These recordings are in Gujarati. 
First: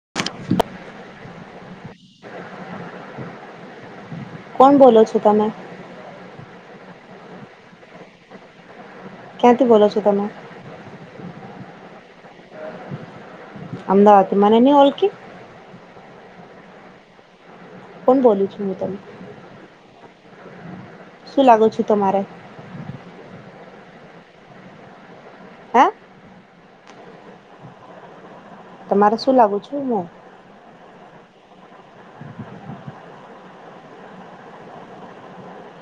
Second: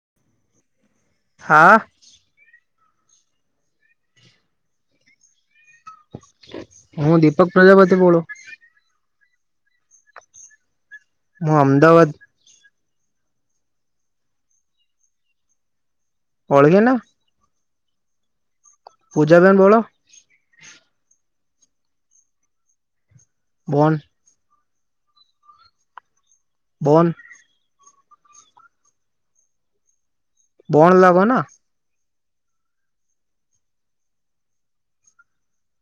[inaudible] હા [inaudible] કોણ બોલો છો તમે હું દીપક પ્રજાપતિ બોલુ ક્યાંથી બોલો છો તમે હું અમદાવાદ અમદાવાદ થી મને ની ઓળખી ઓળખીને કોણ બોલું છું. હું તમે પૂજા બેેન બોલો શું લાગો છું તમારે બોન હા બોન તમારે શું લાગું છું હું કોણ લાગો ના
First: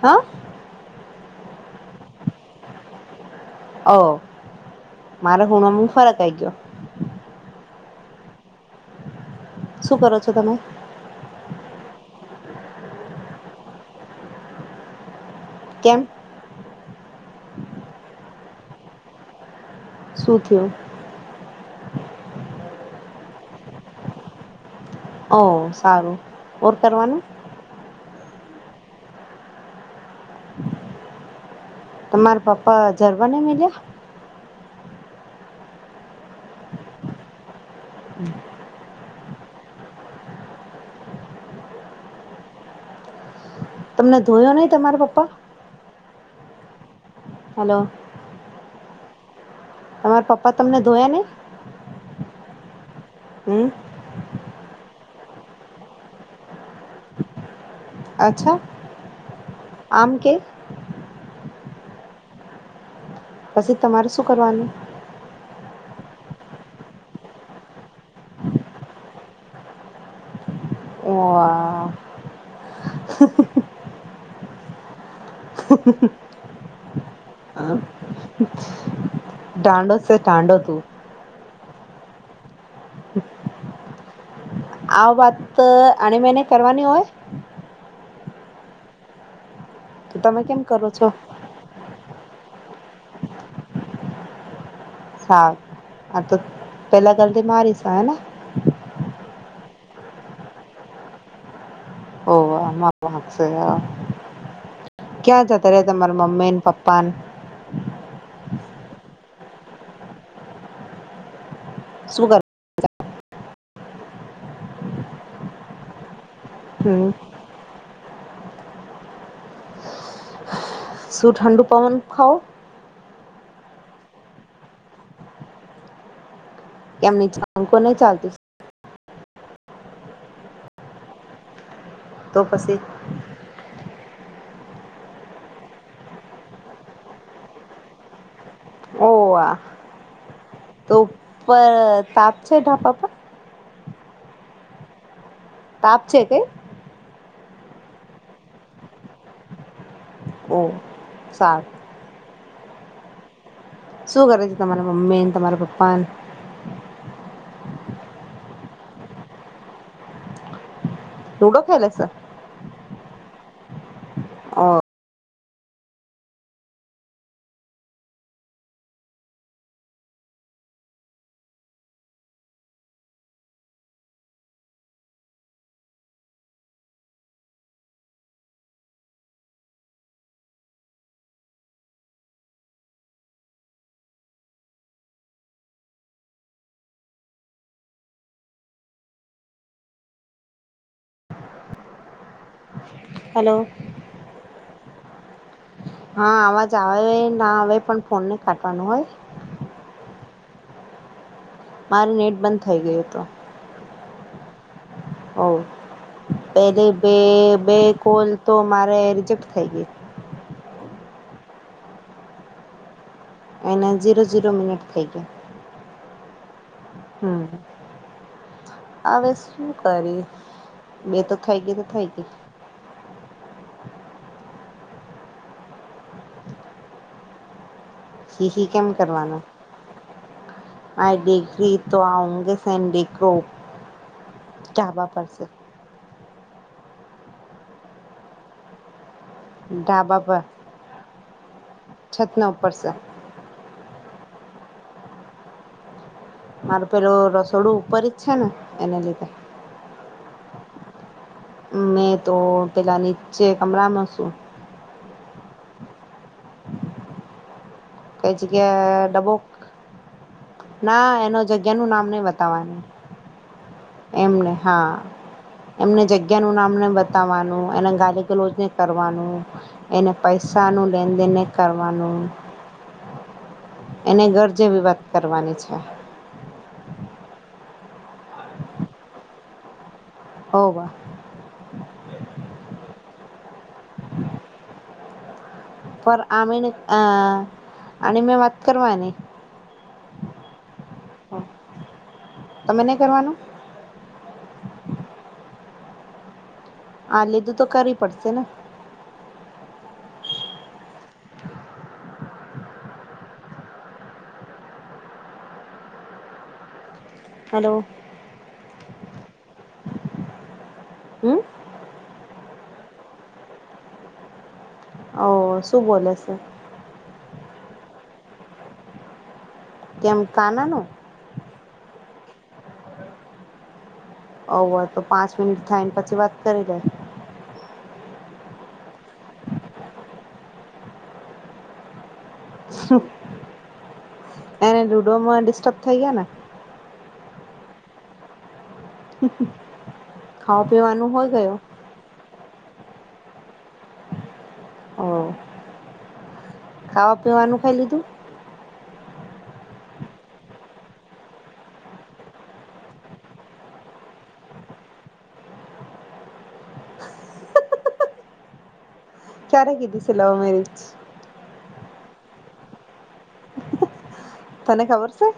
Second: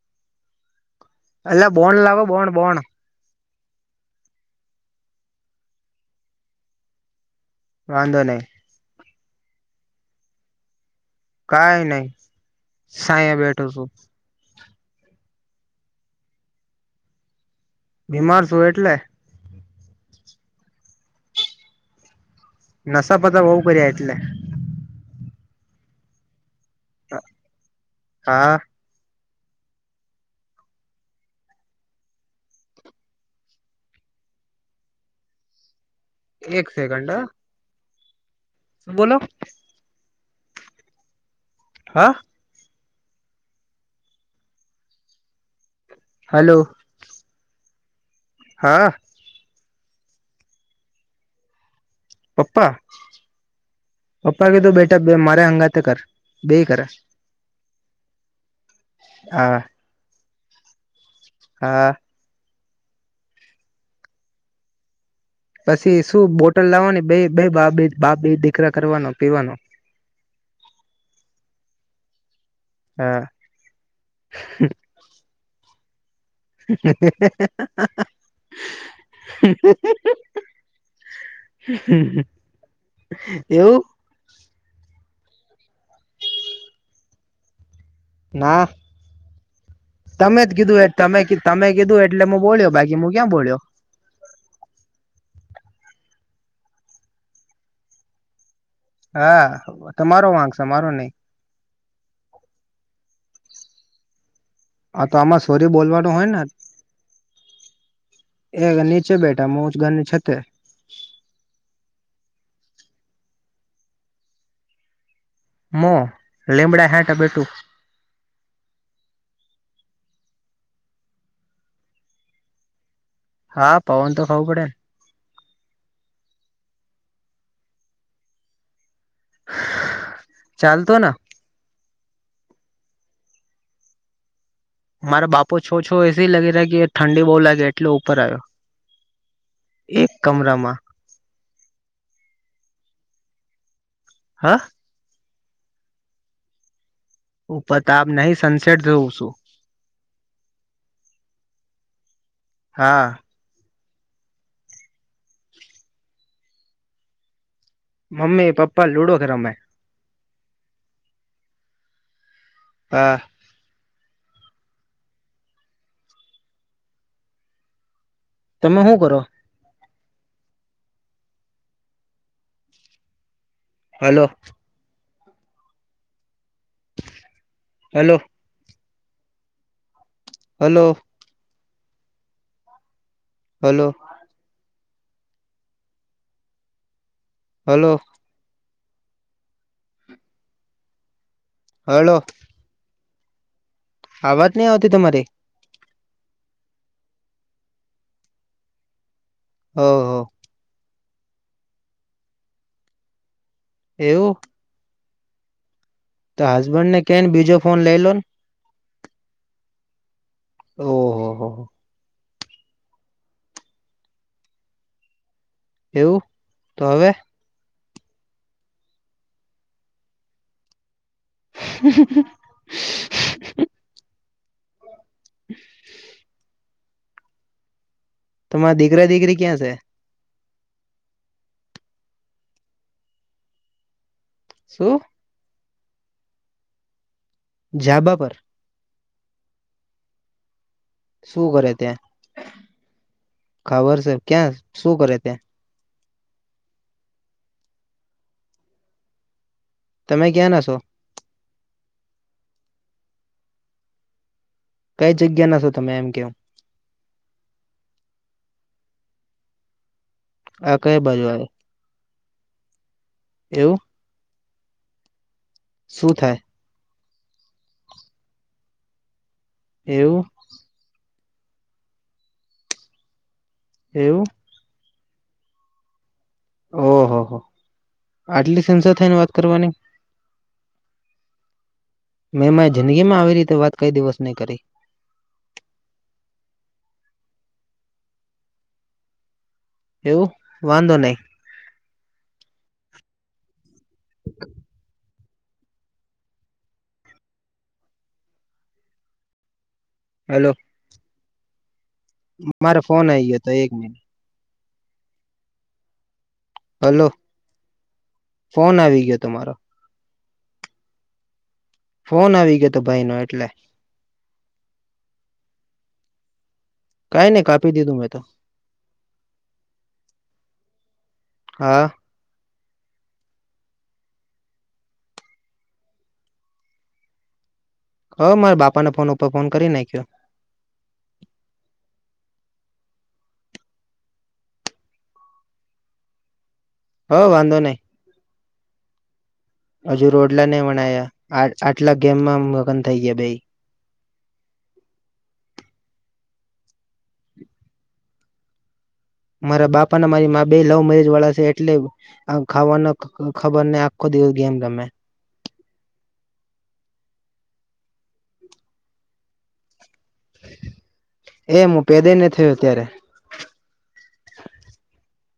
હા એલા બોન લાવો બોન બોન ઓ મારે હુણો ફરક આવી ગયો વાંધો નહી શું કરો છો તમે કઈ નહી સાંયે બેઠો છું કેમ બીમાર છું એટલે શું થયુ નસા બતા બહું કર્યા એટલે ઓ સારું ઓર કરવાનું હા તમારા પપ્પા જરબાને મીલ્યા એક સેકન્ડ બોલો હા તમને ધોયો નહી તમારા પપ્પા હાલો હાલો હા તમારા પપ્પા તમને ધોયા નહીં પપ્પા હુ પપ્પા કીધું બેટા બે મારે હંગાતે કર બે કરે અચ્છા હા આમ કે હા પછી તમારે શું કરવાનું પછી શું બોટલ લાવવાની બે બે બાપ બા દીકરા કરવાનો પીવાનો હા [unintelligible] [unintelligible] [unintelligible] હા હા હા [unintelligible] એવું આ વાત આ મને કરવાની હોય ના તો તમે જ કેમ કીધું એ કરો છો તમે તમે કીધું એટલે બોલ્યો બાકી મુ ક્યાં બોલ્યો હા હા તો પેલા ગલ્થી મારીશ હેને હા તમારો વાક છે અમારો નહી ઓહ [unintelligible] આ તો આમાં ક્યાં સોરી જતા રે બોલવાનું હોય તમારા ને મમ્મીને પપ્પાને એ નીચે બેઠા હું ઘરની છતે શું કર મો લીમડા હમ હાટે બેટું શું ઠંડુ પવન ખાઓ હા પવન તો ખાવું પડેને ની અંકો નહી ચાલતી ચાલતો ના તો પછી મારા બાપો છો છો એસી લગી રહ્યા કે ઠંડી બહુ લાગે એટલે ઉપર આવ્યો હો આ એક કમરામાં તો ઉપર તાપ છે ઢાબા પર. હ. તાપ છે કે. ઉપર તાપ નહી સનસેટ જોવું સું. ઓ સારુ. હા. શું કરે છે તમારા મમ્મી ન તમારા પપ્પા ન. મમ્મી પપ્પા લુડો રમે. લુડો ખેલે સે. હા. તમે હું કરો? Hello. Hello. Hello. Hello. Hello. Hello. Hello. આવાજ નહી આવતી તમારી? હા અવાજ આવે ના આવે પણ ફોન નહી કાટવાનું હોય. હો. મારુ નેટ બંધ થઈ ગયું હતો. એવું. ઓ તો બે હસબન્ડ ને બે કેને બીજો ફોન બે લઈ લો ને કોલ તો માં મારે રિજેક્ટ થઈ ગઈ. ઓહ હો. એના જીરો જીરો મિનિટ થઈ ગયા. એવું તો હવે. હવે શું કરીએ. બે તો થઇ ગઈ તો થઈ ગઈ. [inaudible] હી હી તમારા કેમ દીકરા દીકરી કરવાનું. ક્યાં છે આય ડિગ્રી તો આઉંગી સંડે કો. શું જાવા પડશે. ઝાબા પર ધાબા પર. શું કરે. ત્યાં છતના ઉપર છે. ખબર છે ક્યાં શું કરે ત્યા. મારુ પેલું રસોડું ઉપર જ છે ને એને લીધે. તમે ક્યાંના શો? મેં તો પેલા નીચે કમરામાં શું. કઈ જગ્યાના છો તમે એમ કેહુ. કઈ જગ્યા ડબોક આ કઈ ના બાજુ આવે એનું જગ્યાનું નામ નઈ વત તમારે એવું એમને હા એમને શું થાય જગ્યાનું નામ નઈ બતા બતાવાનું એને ગાલીગલોજ નઈ કરવાનું એને એવું પૈસાનું લેનેદેન તેને કરવાનું. એને એવું ઘર જેવી વાત કરવાની છે. ઓહ હો આટલી સિંસીઅર થઈને વાત કરવાની વાત હોવ કરવાની. મેં મારી જિંદગીમાં આવી રીતે વાત કઈ દિવસ નહી કરી. પર આમને અ અને મેં વાત કરવાની એવું વાંધો નહી તમે નહીં કરવાનું [inaudible] આ લીધું તો કરવી પડશે ને હલો મારે ફોન આવી ગયો હતો એક મિનિટ હલો હેલો ફોન આવી ગયો તમારો હુ ફોન આવી ગયો હતો ભાઈ નો એટલે ઓ શું બોલે છે. કઈ નહી કાપી દીધું મેં તો કેમ કાનાનું હા ઓ તો પાંચ મિનિટ થાયને પછી વાત કરી દે હ મારા બાપાને ફોન ઉપર ફોન કરી નાખ્યો એને લુડોમાં ડિસ્ટર્બ થઈ ગયા ને હો વાંધો નહી હજુ રોડલા ને ખાવા મનાયા પીવાનું હોઈ આ ગયું આટલા ગેમમાં મગન થઈ ગયા બેઈ અ ખાવા પીવાનું ખાઈ લીધું મારા બાપાને મારી મા બે લવ મેરેજ વાળા છે એટલે ખાવાનો તો ખબર ને આખો દિવસ ગેમ ગમે [inaudible] ક્યારે કીધી છે લવ મેરેજ પેદેને થયો ત્યારે તને ખબર છે.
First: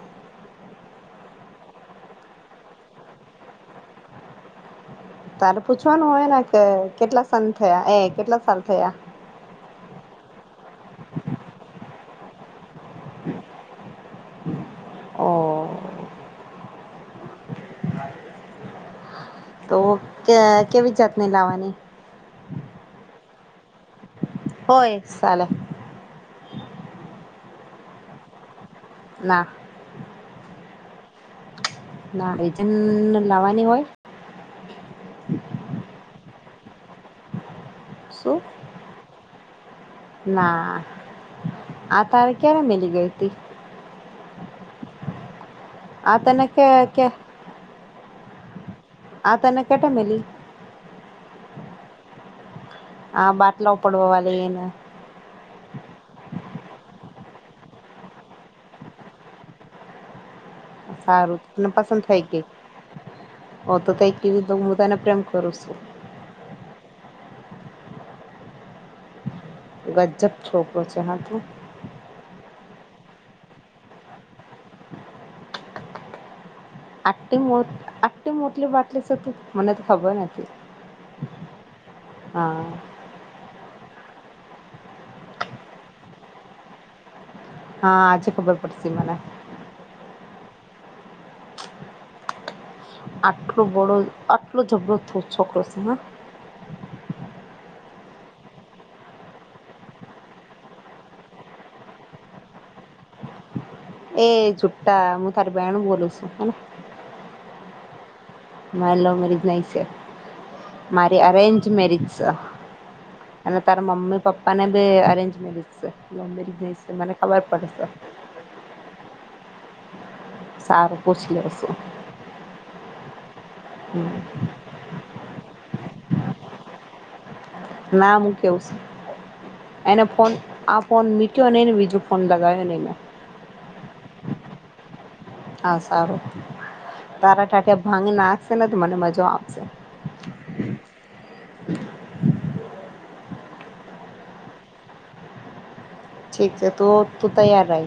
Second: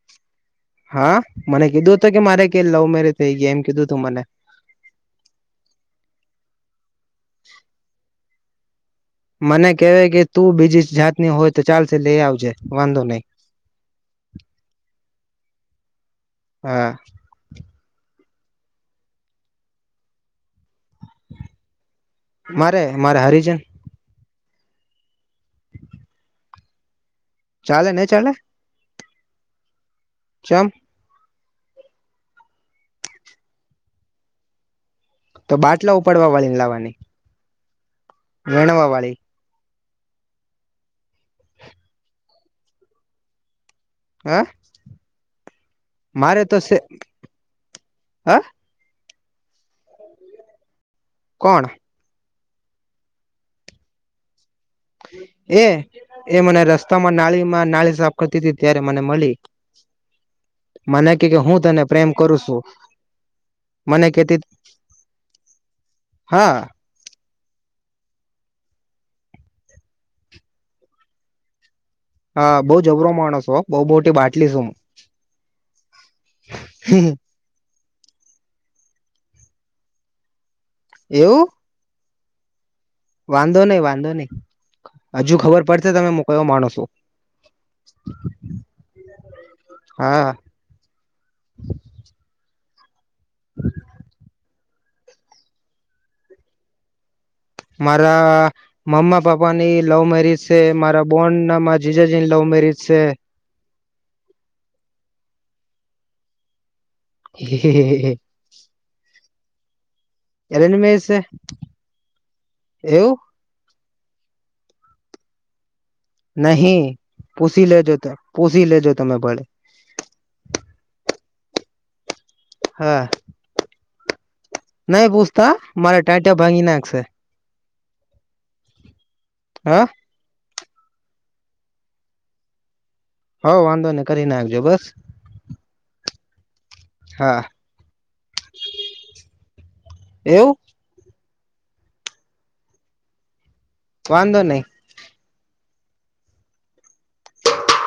હા મને કીધું હત કે મારે કે લવ મેરેજ થઈ ગયા એમ કીધું હતું મને તારે પૂછવાનું હોય ને કે કેટલા સાન થયા એ કેટલા સાલ થયા. મને કેવાય કે તું બીજી જાતની હોય તો ચાલશે લઈ આવજે વાંધો નઈ ઓ હા કે કેવી જાતની લાવાની મારે મારે હરિજન હોય ચાલે ચાલે નહી ચાલે. ના જમપ ના એજ લાવવાની હોય. તો બાટલા ઉપાડવા વાળીને લાવવાની શું વેણવાવાળી ના આ તારે ક્યારે મિલી ગઈ હતી હે આ તને કે કે હે આ તને કેટેમીલી કોણ આ બાટલા પડવા વાળી એને એ એ મને રસ્તામાં નાળીમાં નાળી સાફ કરતી હતી ત્યારે મને મલી સારું તને પસંદ પ્રેમ થઈ કરું ગઈ છું ઓ તો મને કંઈ કેતી કીધું તો હું તને પ્રેમ કરુ છું. હા ગજજબ છોકરો આતો હા બહ જબરો માણસો બહુ મોટી બાટલી છું. આટી મો આટી મોટલી બાટલી છે તું મને તો ખબર નથી. એવું હા વાંધો નઈ વાંધો ની હજુ ખબર પડશે તમે મો કયો માણસ છું હા આજે ખબર પડશે મને [unintelligible] આટલો બધો આટલો જઝબડો થું છોકરો છે હ મારા મમ્મા પાપ્પાની લવ મેરીજ છે મારા બોન્ડ નામાં જીજાજીની લવ મેરીજ છે. એ જુઠઠા હું તારી બહેણ બોલું છું હે [unintelligible] મારી લોવ મેરીજ નહી છે અરેન્જ મેરેજ છે મારી અરેન્જ મેરિજ છે. એવું અને તારા મમ્મી પપ્પા ને બી અરેન્જ મેરેજ છે લવ મેરેજ નહી છે મને ખબર પોસી પડશે લેજો પોસી લેજો તમે ભળે સારું પૂછી લેવ છું. હા હમ નય પૂછતા મારા ટાંટ્યા ભાંગી નાખશે ના હું કેવું છું હા એને ફોન આ ફોન મનીક્યો નહી ને બીજો ફોન લગાવ્યો એને હ વાંધો નઈ કરી નાખજો બસ હા સારું હા તારા ટાટિયા ભાંગી નાખશે ને તો મને મજા આવશે એવું વાંધો નઈ ઠીક છે તો તું તૈયાર રા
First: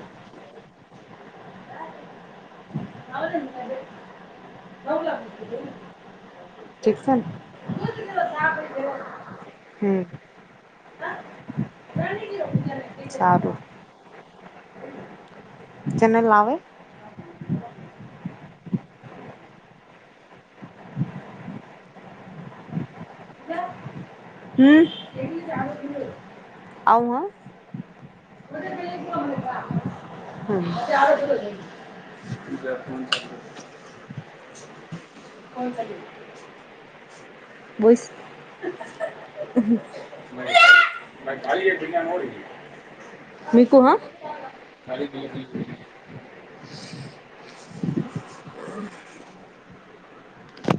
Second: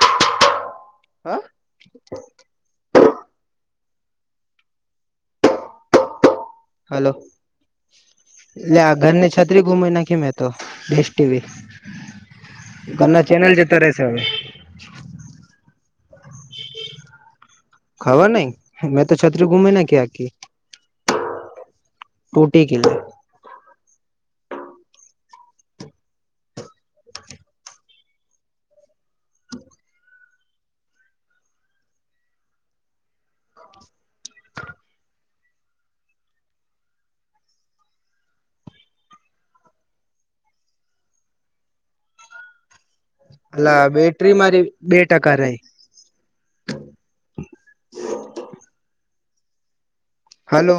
હા ઠીક હલો છે ને લે આ ઘરની છત્રી ગુમી હમ નાખી મે તો ટીવી ઘરના ચેનલ સારું જતો રહેેશે અવે ચેનલ આવે ખબર નઈ મેં તો છત્રી ઘૂમી નાખી આખી ટૂટી ગેય હમ આવુ હ [unintelligible] બુસ મીકુ અલા હા બેટરી મારી બે ટકા રય [unintelligible] હલો